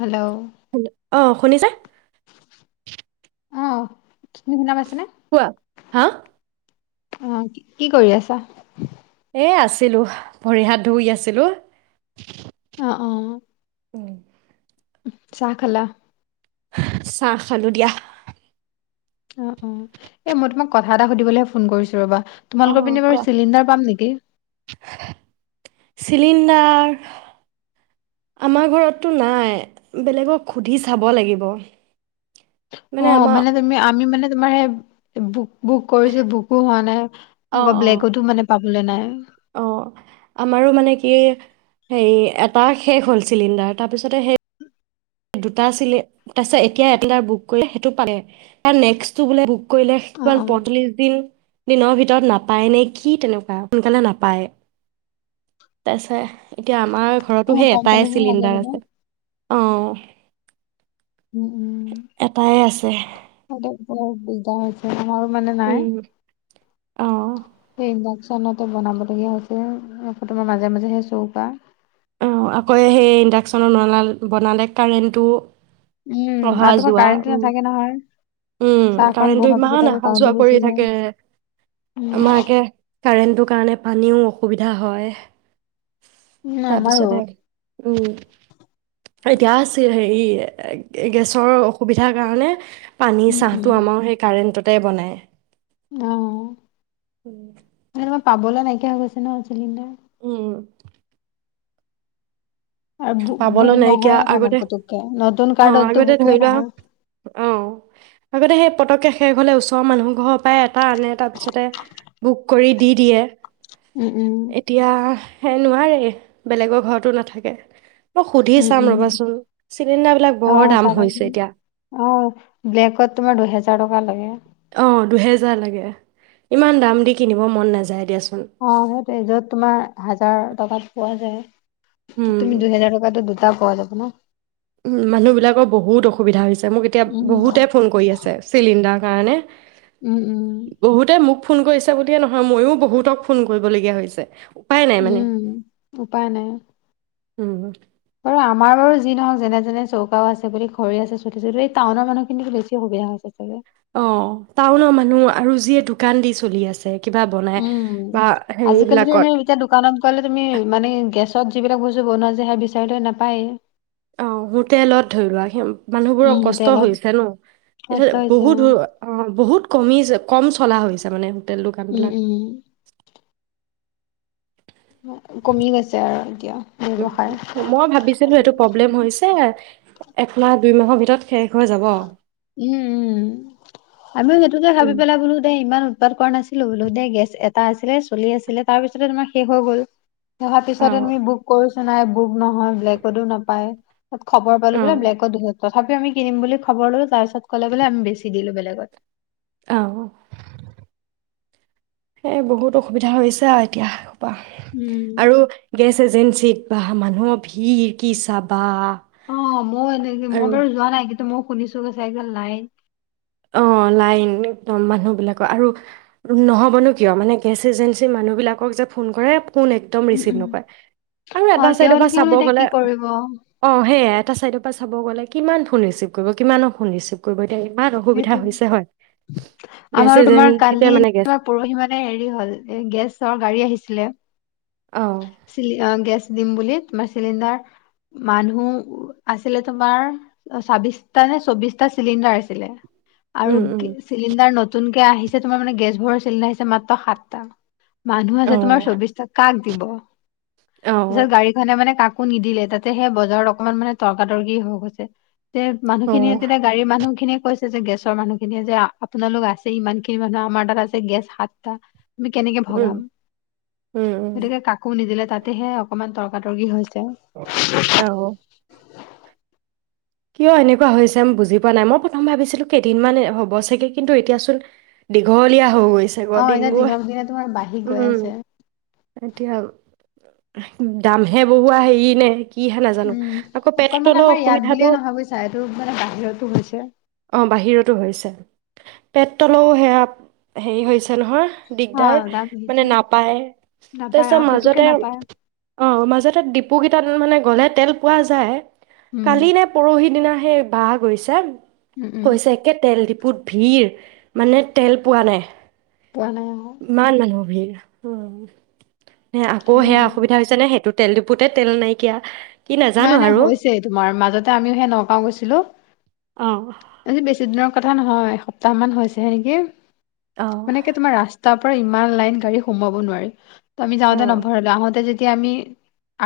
Hello hello আহ শুনিছা? অ' শুনা পা কোৱা হা অ' কি কৰি আছা? এই আছিলো ভৰি হাত ধুই আছিলোঁ। অ অ'। উম। চাহ খালা? চাহ খালো দিয়া। অ' অহ এ মই তোমাক কথা এটা সুধিবলৈহে ফোন কৰিছো ৰবা। অঁ তোমালোকৰ পিনে বাৰু কোৱা চিলিণ্ডাৰ পাম নেকি? চিলিণ্ডাৰ আমাৰ ঘৰততো নাই বেলেগক সুধি চাব লাগিব। অ', মানে তুমি আমি মানে তোমাৰহে বু বুক কৰিছোঁ, বুকো হোৱা নাই আকৌ ব্লেকতো মানে পাব ভুল নাই। অ', আমাৰো মানে কি হে এটা শেষ হ'ল চিলিণ্ডাৰ তাৰপিছতে সেই দুটা আছিলে তাৰপিছত এতিয়া এ বুক কৰিলে সেইটো পালে তাৰ নেক্সটো বোলে বোক অ কৈলোমান অ পঁয়ত্লি দিন। দিনৰ ভিতৰত নাপায় নে কি তেনেকুৱা সোনকালে নাপায় তাৰছত এতিয়া আমাৰ অ ঘৰতো সেই এটাই পঞ্চল্লিশ দিন লাগে চিলিণ্ডাৰ বোলে আছে। অ উম উম এটাই আছে। ব বুজা হৈছে আমাৰো মানে নাই। উম অ সেই চানতে বনাব লগীয়া হৈছিল আকৌ তোমাৰ মাজে মাজে সেই চৌকা অ আকৌ সেই ইণ্ডাকশ্যনত নলাল বনালে কাৰেণ্টটো উম অহা আৰু তোমাৰ যোৱা কাৰেণ্টটো উ, নাথাকে নহয় উম, চাহকণ কাৰেণ্টটো বহোৱাৰ পিছত ইমান আকৌ অহা কাৰেণ্টটো যোৱা গুচি কৰি যায়। থাকে। উম আমাৰ আকে কাৰেণ্টটো কাৰণে পানীও অসুবিধা হয়। উম, আমাৰো। তাৰপিছতে উম ', এতিয়া হেৰি, গেছৰ অসুবিধাৰ কাৰণে পানী উম চাহ উম টো আমাৰ সেই কাৰেণ্টত। তে বনায়। অহ। উম। পাবলৈ নাইকিয়া হৈ গৈছে ন? চিলিণ্ডাৰ। উম। আৰু বু বুক পাবলৈ নাইকিয়া নহয়ে মানে আগতে পুতুককে নতুন অ', কাৰ্ডতো আগতে বুকে ধৰি লোৱা নহয়। অ। আগতে সেই পটককে শেষ হ'লে ওচৰৰ মানুহৰ ঘৰৰ পৰাই এটা আনে, তাৰ পিছতেই বুক কৰি দি দিয়ে। উম উম। এতিয়া হে নোৱাৰে বেলেগৰ ঘৰতো নাথাকে। মই সুধি উম, চাম উম ৰ'বাচোন চিলিণ্ডাৰবিলাক বৰ অ', দাম হৈছে চাবাচোন এতিয়া অ', ব্লেকত তোমাৰ দুহেজাৰ টকা লাগে। অ', দুহেজাৰ লাগে ইমান দাম দি কিনিব মন নাযায় দিয়াচোন। অ', সেইটোৱে যত তোমাৰ হাজাৰ টকাত পোৱা যায়। উম, তুমি দুহোজাৰ টকাতে ডু টা পোৱা যাব ন? উ, মানুহ বিলাকৰ বহুত অসুবিধা হৈছে। মোক এতিয়া উম বহুতে ফোন কৰি আছে চিলিণ্ডাৰ। মানে? উম উম বহুতে মোক ফোন কৰিছে বুলিয়ে নহয় ময়ো বহুতক ফোন কৰিবলগীয়া হৈছে। উপায় নাই মানে উম উপায় নাই। অ'। বাৰু আমাৰ বাৰু যি নহওক যেনে-যেনে চৌকাও আছে বুলি ঘৰি আছে চুটি এই টাউনৰ মানুহখিনিক বেছি সুবিধা হৈছে চাগে? অ', টাউনৰ মানুহ আৰু যিয়ে দোকান দি চলি আছে। কিবা বনাই উম' বা আজিকালিতো হেৰিবিলাকত এনেই এতিয়া দোকানত গলে তুমি মানে গেচ ত', যিবিলাক বস্তু বনোৱা য সে বিচাৰিলে নাপায়েই। অ', হোটেলত ধৰি লোৱা স মানুহবোৰৰ উম কষ্ট হোটেলত হৈছে ন কষ্ট এ', হৈছে উম। বহুত অ', বহুত কমি কম চলা হৈছে মানে। হোটেল উম দোকানবিলাক উম। উম, কমি গৈছে আৰু এতিয়া। উ ব্যৱসায়। মই ভাবিছিলো এইটো প্ৰব্লেম হৈছে। এ মাহ দুই মাহৰ ভিতৰত শেষ হৈ যাব উম উম আমিও সেইটোকে ভাবি উম পেলাই বোলো দে ইমান উ উৎপাত কৰা নাছিলো বোলো দেই গেছ এটা আছিলে চলি আছিলে তাৰপিছতে তোমাৰ শেষ হৈ গ'ল। [unintelligible] অ পিছততে মি বুক কৰো চাই বুক নহয় ব্লেকতো নাপায়। খবৰ অ পালো বোলে ব্লেকতো তথাপিও আম কিনিম বুলি খবৰ লৈ তাৰ পিছত কলে আমি বেছি দিলো বেলেগ [inaudible] আহ। এ বহুত অসুবিধা হৈছে আৰু এতিয়া। আৰু উম গেছ এজেঞ্চিত বা মানুহৰ ভিৰ কি চাবা অ' মই এনেকে মই আৰু বাৰু যোৱা নাই। মই শুনিছো চাইকেল লাইন অ' লাইন একদম মানুহবিলাকৰ আৰু নহ'বনো কিয় মানে গেছ এজেঞ্চিৰ মানুহবিলাকক যে ফোন কৰে কোন একদম উম ৰিচিভ উম নকৰে আৰু অ এটা চাইডৰ পৰা তেওঁলোকেনো চাব এতিয়া কি গ'লে কৰিব অ' সেয়া এটা চাইডৰ পৰা চাব গ'লে কিমান ফোন ৰিচিভ কৰিব কিমানৰ ফোন ৰিচিভ কৰিব এতিয়া ইমান অসুবিধা সেইটো হৈছে হয়। গেছ আমাৰ তোমাৰ এজেঞ্চিতে মানে গেছ কালিমাৰ পৰহি মানে হেৰি হল এ গেছৰ গাড়ী আহিছিলে অ', চ অ' গেছ দিম বুলি তোমাৰ চিলিণ্ডাৰ মানুহ আছিলে তোমাৰ ছাবিশটা নে চৌবিশটা চিলিণ্ডাৰ আছিলে আৰু উম, উম, চিলিণ্ডাৰ নতুন আহিছে তোমাৰ মানে গেছবোৰৰ চিলিণ্ডাৰ আহিছে মাত্ৰ সাতটা। মানুহ আছে তোমাৰ অ', চৌবিশটা কাক দিব? অ', তাৰপিছত গাড়ীখনে মানে কাক একো নিদিলে তাতে সেই বজাৰত অকমান মানে তৰ্কাতৰ্কি হৈ গৈছে। তে অ', মানুহখিনিয় তেতিয়া গাড়ী মানুহখিনিক কৈছে যে গেছৰ মানুহ খিনিয়ে যে আপোনালোক আছে ইমান খিনি মানুহ আমাৰ তাত আছে গেছ সাতটা তুমি কেনেকে ভগাম? উম, উম, উম, গতিকে কাকো নিদিলে তাতেহে অকনমান তৰ তৰ কি হৈছে অ'। [unintelligible] কিয় এনেকুৱা হৈছে বুজি পোৱা নাই মই প্ৰথম ভাবিছিলো কেইদিনমান হ'ব চাগে কিন্তু এতিয়াচোন দীঘলীয়া হৈ গৈছে গৰ এতিয়া দিনবোৰ দিনক দিনে তোমাৰ বাঢ়ি গৈ উম আছে এতিয়া দামহে বহোৱা হেৰি নে কিহে নাজানো উম। আকৌ পেট তলৰ অসুবিধাটো চাইটো মানে বাহিৰতো হৈছে। পেটতলেও সেয়া হেৰি হৈছে নহয় অ দিগদাৰ দাম মানে বাঢ়িছে। নাপায় নাপায় তাৰপিছত আহ পুতুককে মাজতে নাপায়। অ' মাজতে ডিপুকেইটাত মানে গ'লে তেল পোৱা যায়। উম, কালি নে পহিদিনা সে বাহ গৈছে উম, উম, কৈছে একে তেল দি বুত ভিৰ মানে তেল পোৱা নাই। পোৱা নাই। ইমান মানুহ ভিৰ নে আকৌ সেইয়াই সেয়া আৰু অসুবিধা হৈছে নে সেইটোত তেল ডিপুতে তেল নাইকিয়া। কি নাজানো নাই নাই আৰু হৈছে তোমাৰ মাজত আমিও সে নগাঁও গৈছিলো আজি বেছি দিনৰ কথা নহয় সপ্তাহ মান হৈছেহে নেকি মানে কি তোমাৰ ৰাস্তা পৰা ইমান লাইন গাড়ী সোমাব নোৱাৰি। তমি অ যাওঁতে যে অ ন অ ভৰ লে আহোঁতে তেতিয়া আমি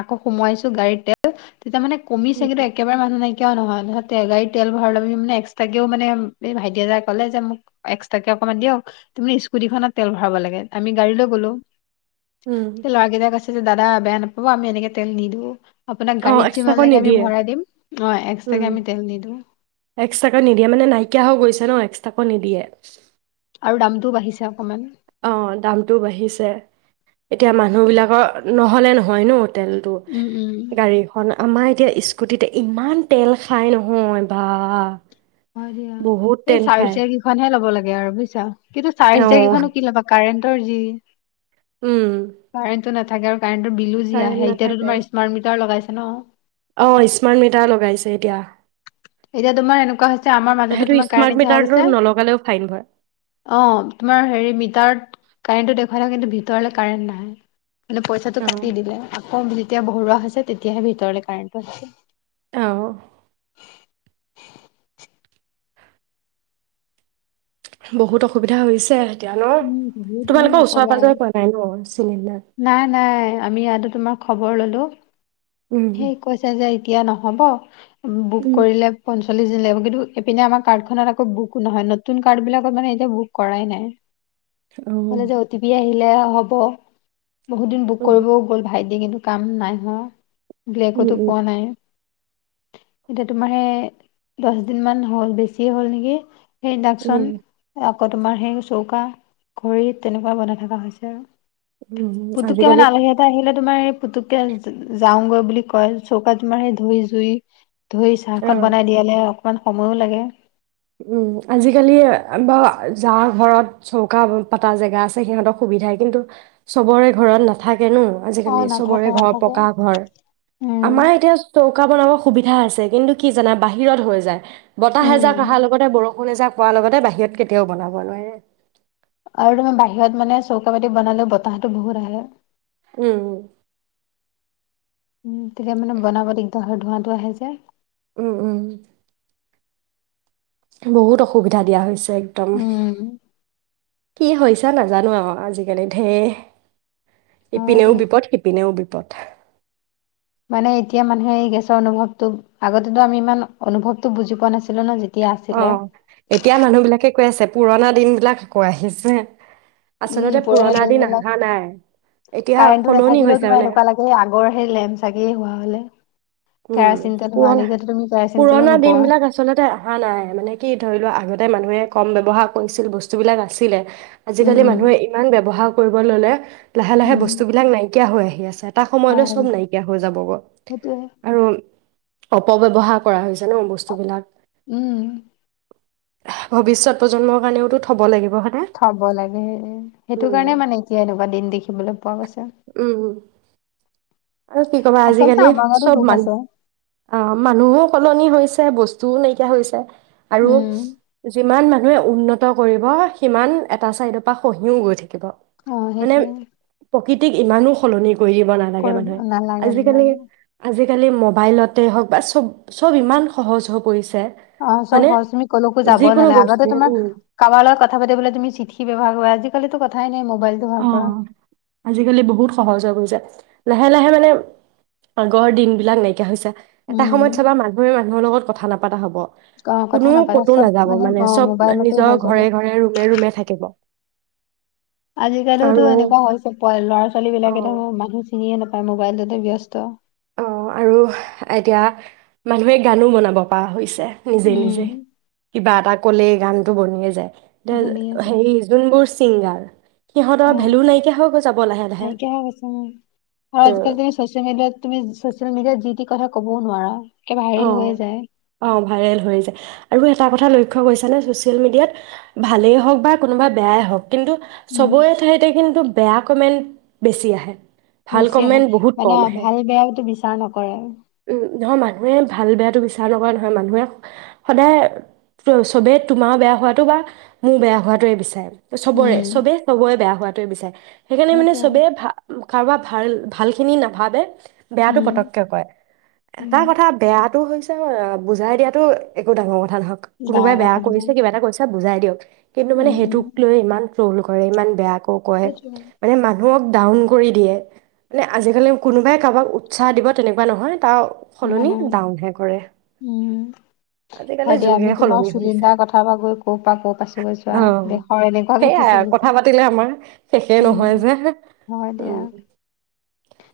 আকৌ সোমাইছো গাড়ী [unintelligible] তেতিয়া মানে কমিছে উম, কিন্তু একেবাৰে মানুহ নাই কিয় নহয় গাড়ীত তেল ভৰাবে এক্সট্ৰাকেও মানে এই ভাইটি এতই ক'লে যে মোক এক্সট্ৰাকে অকণমান দিয়ক তে স্কুটিখনত তেল ভৰাব লাগে আমি গাড়ী লৈ গ'লো। উম, হে লৰাকেইটাই কৈছে যে দাদা বেয়া নাপাব আমি এনেকে তেল নিদো অ' এক্সট্ৰাকৈ নিদিয়ে অ এক্সট্ৰাকে উম আমি তেল নিদিওঁ এক্সট্ৰাকৈ নিদিয়ে মানে নাইকিয়া হৈ গৈছে ন এক কাকো নিদিয়ে। আৰু দামটোও বাঢ়িছে অকমান। অ' দামতটো বাঢ়িছে এতিয়া মানুহ বিলাকৰ নহলে নহয় নো তেলতটো উম উম গাড়ীখন আমাৰ এতিয়া স্কুটিতে ইমান তেল খাই নহয় বা। হয় দিয়া বহুত সেই তেল চাৰ খায়। চ কেইখনহে ল'ব লাগে। লাগে আৰু বুইছা? কিন্তু চাৰি চকীয়া অ', কৈইখনো কি লবা কাৰেণ্ট তজি উম, কাৰেণ্টটো না আগাৰ কাৰেণ্টৰ বিলো যি কাৰেণ্ট আহে এতিয়া নাথাকে। তোমাৰ ৰ্মাৰ্ট মিটাৰ লগাইছে। হ ন' অ' স্মাৰ্ট মিটাৰ লগাইছে এতিয়া। এতিয়া তোমাৰ এনেকুৱা হৈছে আমাৰ মাজতে সেইটো তোমাৰ কাৰেণ্ট স্মাৰ্ট নিখা হৈ মিটাৰটো গৈছে নলগালেও ফাইন ভৰে। অ' তোমাৰ হেৰি মিটাৰত কাৰেণ্টটো দেখুৱাইাওঁ কিন্তু ভিতৰলৈ কাৰেণ্ট নাহাই মানে পইচাটো অ', কাটি দিলে। কম যেতিয়া ভৰোৱা হৈছে তেতিয়াহে ভিতৰলে কাৰেণ্টটো আছে। অ', [inaudible] বহুত অসুবিধা হৈছে। এতিয়া ন উম বহুত অ তোমালোকৰ ওচৰে নকবা আৰু। পাজৰে পোৱা নাই ন চিলিণ্ডাৰ? নাই নাই আমি ইয়াতো তোমাৰ খবৰ ললো। উম, সেই কৈছা যে এতিয়া ন হব। বুক উম। কৰিলে। পঞ্চল্লিশ দিন লাগিব কিন্তুপিনে আমাৰ কাৰ্ডখনত আকৌ বুক নহয় নতুন কাৰ্ড বিলাকত মানে এতিয়া বুক কৰাই নাই। কলেজ অ'। অতিপি আহিল। লে হ'ব। বহুত দিন বুক কৰিবও গ'ল ভাইট এহ ', কিন্তু কাম নাই হোৱা। উম, ব্লেকোতো উম, পোৱা নাই। এতিয়া তোমাৰে দহ দিন মান হল বেছিয়ে হল নেকি। সেই উম, ইণ্ডাকশচন উম। আপ। ক টোমাৰ সেই চৌকা। খৰি তেনেকুৱা বনাই থকা হৈছে আৰু। উম, পুতুকেই আজিকালি মানে আলহী এটা আহিলে। তোমাৰ পুতুকে যাওঁগৈ বুলি কয় চৌকাত তোমাৰ স ধই জুই। ধুই চাহকণ বনাই অ'। দিয়ালে। অকমান সময়ো লাগে। উম', আজিকালি বাৰ যা ঘৰত চৌকা পাতা জেগা আছে সিহঁতক সুবিধাই কিন্তু চবৰে ঘৰত নাথাকে। জানো অ আজিকালি চবৰে নাথাকে ঘৰ নাথাকে পকা ঘৰ উম আমাৰ এতিয়া চৌকা বনাব সুবিধা সধা আছে কিন্তু কি জানা বাহিৰত হৈ যায়। বতাহ এজাক উম', অহাৰ লগতে বৰষুণ এজা কোৱাৰ লগতে বাহিৰত কেতিয়াওবনাব নোৱাৰে। আৰু তুমি বাহিৰত মানে চৌকা পাতি বনালে বতাহটো বহুত আহে। উম', - উ', উম ', তেতিয়া মানে বনাব দিগদাৰ হয়। ধোৱা - ধোৱা আহে যে। উম- উম বহুত অসুবিধা দিয়া হৈছে। একদম। উম কিহ‌ হৈছে নাজানো আৰু আজিকালি ঢেৰ। হয় ইপিনেও তুমি বিপদ সিপিনেও বিপদ মানে এতিয়া মানুহে এই গেছৰ অনুভৱটো আগতেতো আমি ইমান অনুভৱতটো বুজি পোৱা নাছিলো ন যেতিয়া আছিলে। অহ ', এতিয়া মানুহ বিলাকে কৈ আছে। পুৰণা দিনবিলাক আকৌ আহিছে। উম', আচলতে পুৰণা পুৰণি দিন বিলাক, অহা নাই এতিয়া কাৰেণ্টটো সলনি নাথাকিলেও হৈছে তোমাৰ মানে এনেকুৱা লাগে আগৰ সেই লেম্প চাগি হোৱা হলে। উম কেৰাচিন তেল হোৱালে পুৰণা এতিয়াতো তুমি কেৰাচিন তেলো পুৰণা দিন নোপোৱা। বিলাক আচলতে অহা নাই মানে কি ধৰি লোৱা আগতে মানুহে কম ব্যৱহাৰ কৰিছিল বস্তুবিলাক আছিলে। উম আজিকালি উম মানুহে ইমান ব্যয়ৱহাৰ কৰিব ললে লাহে লাহে উম বস্তুবিলাক নাইকিয়া হৈ আহি আছে এটা সময়লৈ হয় চব নাইকিয়া হৈ যাবগৈ। সেইটোয়ে অপব্যবহাৰ কৰা হৈছে ন বস্তুবলাক। উম। ভৱিষ্যত প্ৰজন্মৰ কাৰণেও থব লাগে সেইটো উম কাৰণে মানে এতিয়া এনেকুৱা দিন দেখিবলৈ পোৱা কৈছে উম আৰু কি কবা আজিকালি চব মান আছে অ' মানুহো সলনি হৈছে বস্তুও নাইকিয়া হৈছে। আৰু উম যিমান মানে মানুহে উন্নত কৰিব সিমান এটা ছাইডৰ পৰা খঁহিও গৈ থাকে। কিবা অ মানে সেইটোয়ে প্ৰকৃত কি ইমানো সলনি কৰিব নালাগে কৰিব মানে। নালাগে আজিকালি নালাগে। আজিকালি ম'বাইলতে হওক বা চব চব ইমান সহজ হৈ পৰিছে। অ' চব হয়নে সহজ তুমি ক'লৈকো যাব যিকোনো নালে আগতে বস্তুৱে তোমাৰ উম কাৰোবাৰ লগত কথা পাতিবলে তুমি চিঠি ব্যৱহাৰ কৰা আজিকালিতো ক ঠাই ম অ' আজিকালি বহুত সহজ হৈ গৈছে। লাহে লাহে মানে আগৰ দিন বিলাক নাইকিয়া হৈছে। এটা উম সময়ত চবা মানুহে মানুহৰ লগত কথা নপতা হ'ব। অ কথা কোনো নাপাতা কতো চব নাযাব মানে অ চব মোবাইলতে নিজৰ হৈ যাব ঘৰে ঘৰে ৰুমে ৰুমে থাকিব। আৰু আজিকালিতো এনেকুৱা হৈছে প ল'ৰা ছোৱালী অ বিলাকে দেখোন মানুহ চিনিয়ে নাপায় মোবাইলটোতে ব্যস্ত। অ' আৰু এতিয়া মানুহে গানো বনাব পৰা হৈছে। নিজে নিজে উম কিবা এটা ক'লে গানটো বনিয়ে যায়। বনি আছে হেৰি যোনবোৰ ছিংগাৰ অ সিহঁতৰ ভেলু নাইকিয়া হৈ গৈ যাব লাহে লাহে নাইকিয়া হৈ গৈছে উম আৰু উম। আজিকালি তুমি ছচিয়েল মিডিয়াত তুমি চচিয়েল মিডিয়াত যি তি কথা ক'বও নোৱাৰা একে ভাইৰেল অঁ হৈ যায় অঁ ভাইৰেল হৈ যায় আৰু তাৰ কথা লক্ষ্য কৰিছা নে চচিয়েল মিডিয়াত ভালেই হওক বা কোনোবা বেয়াই হওঁক কিন্তু উম চবৰে ঠাইতে কিন্তু বেয়া কমেণ্ট বেছি আহে ভাল বেছি আহে কমেণ্ট বহুত মানে কম আহে ভাল বেয়াটো বিচাৰ নকৰে ধমমান [unintelligible] মানুহে ভাল বেয়াটো বিচাৰ নকৰে নহয় মানুহে সদায় চবেই তোমাৰও বেয়া হোৱাটো বা মোৰ বেয়া হোৱাটোৱে বিচাৰে চবৰে উম চবে চবৰে বেয়া হোৱাটোৱে বিচাৰে সেইকাৰণে মানে সেইটোৱে চবেই ভাল কাৰোবাৰ ভাল ভালখিনি নাভাবে বেয়াটো উম পতককে কয় উম। বেয়াটো হৈছে বুজাই দিয়াটো একো ডাঙৰ কথা ক ডাঙৰ কোনোবাই বেয়া কথা নহয়, কৰিছে কিবা এটা কৰিছে বুজাই দিয়ক কিন্তু মানে উম উম। সেইটোক লৈ ইমান ৰ'ল ঘৰে ইমান বেয়া কয় সেইটোৱে। মানুহে মানুহক ডাউন কৰি দিয়ে মানে আজিকালি কোনোবাই কাৰোবাক উৎসাহ দিব তেনেকুৱা নহয় তাৰ ন সলনি ন ডাউনহে কৰে উম আজিকালি হয় দিয়া যুগে আমি তোমাৰ সলনি হৈছে চিলিণ্ডাৰ কথা পৰা গৈ ক' পৰা ক'ৰ পাইছো গৈছো অ দেশৰ এনেকুৱা গতি সেয়াই আৰু চলিছো কথা পাতিলে আমাৰ শেষে উম নহয় যে হয় দিয়া উম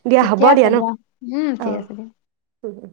দিয়া হ'ব ঠিকে আছে ন দিয়া উম অ ঠিক আছে দিয়া উম উম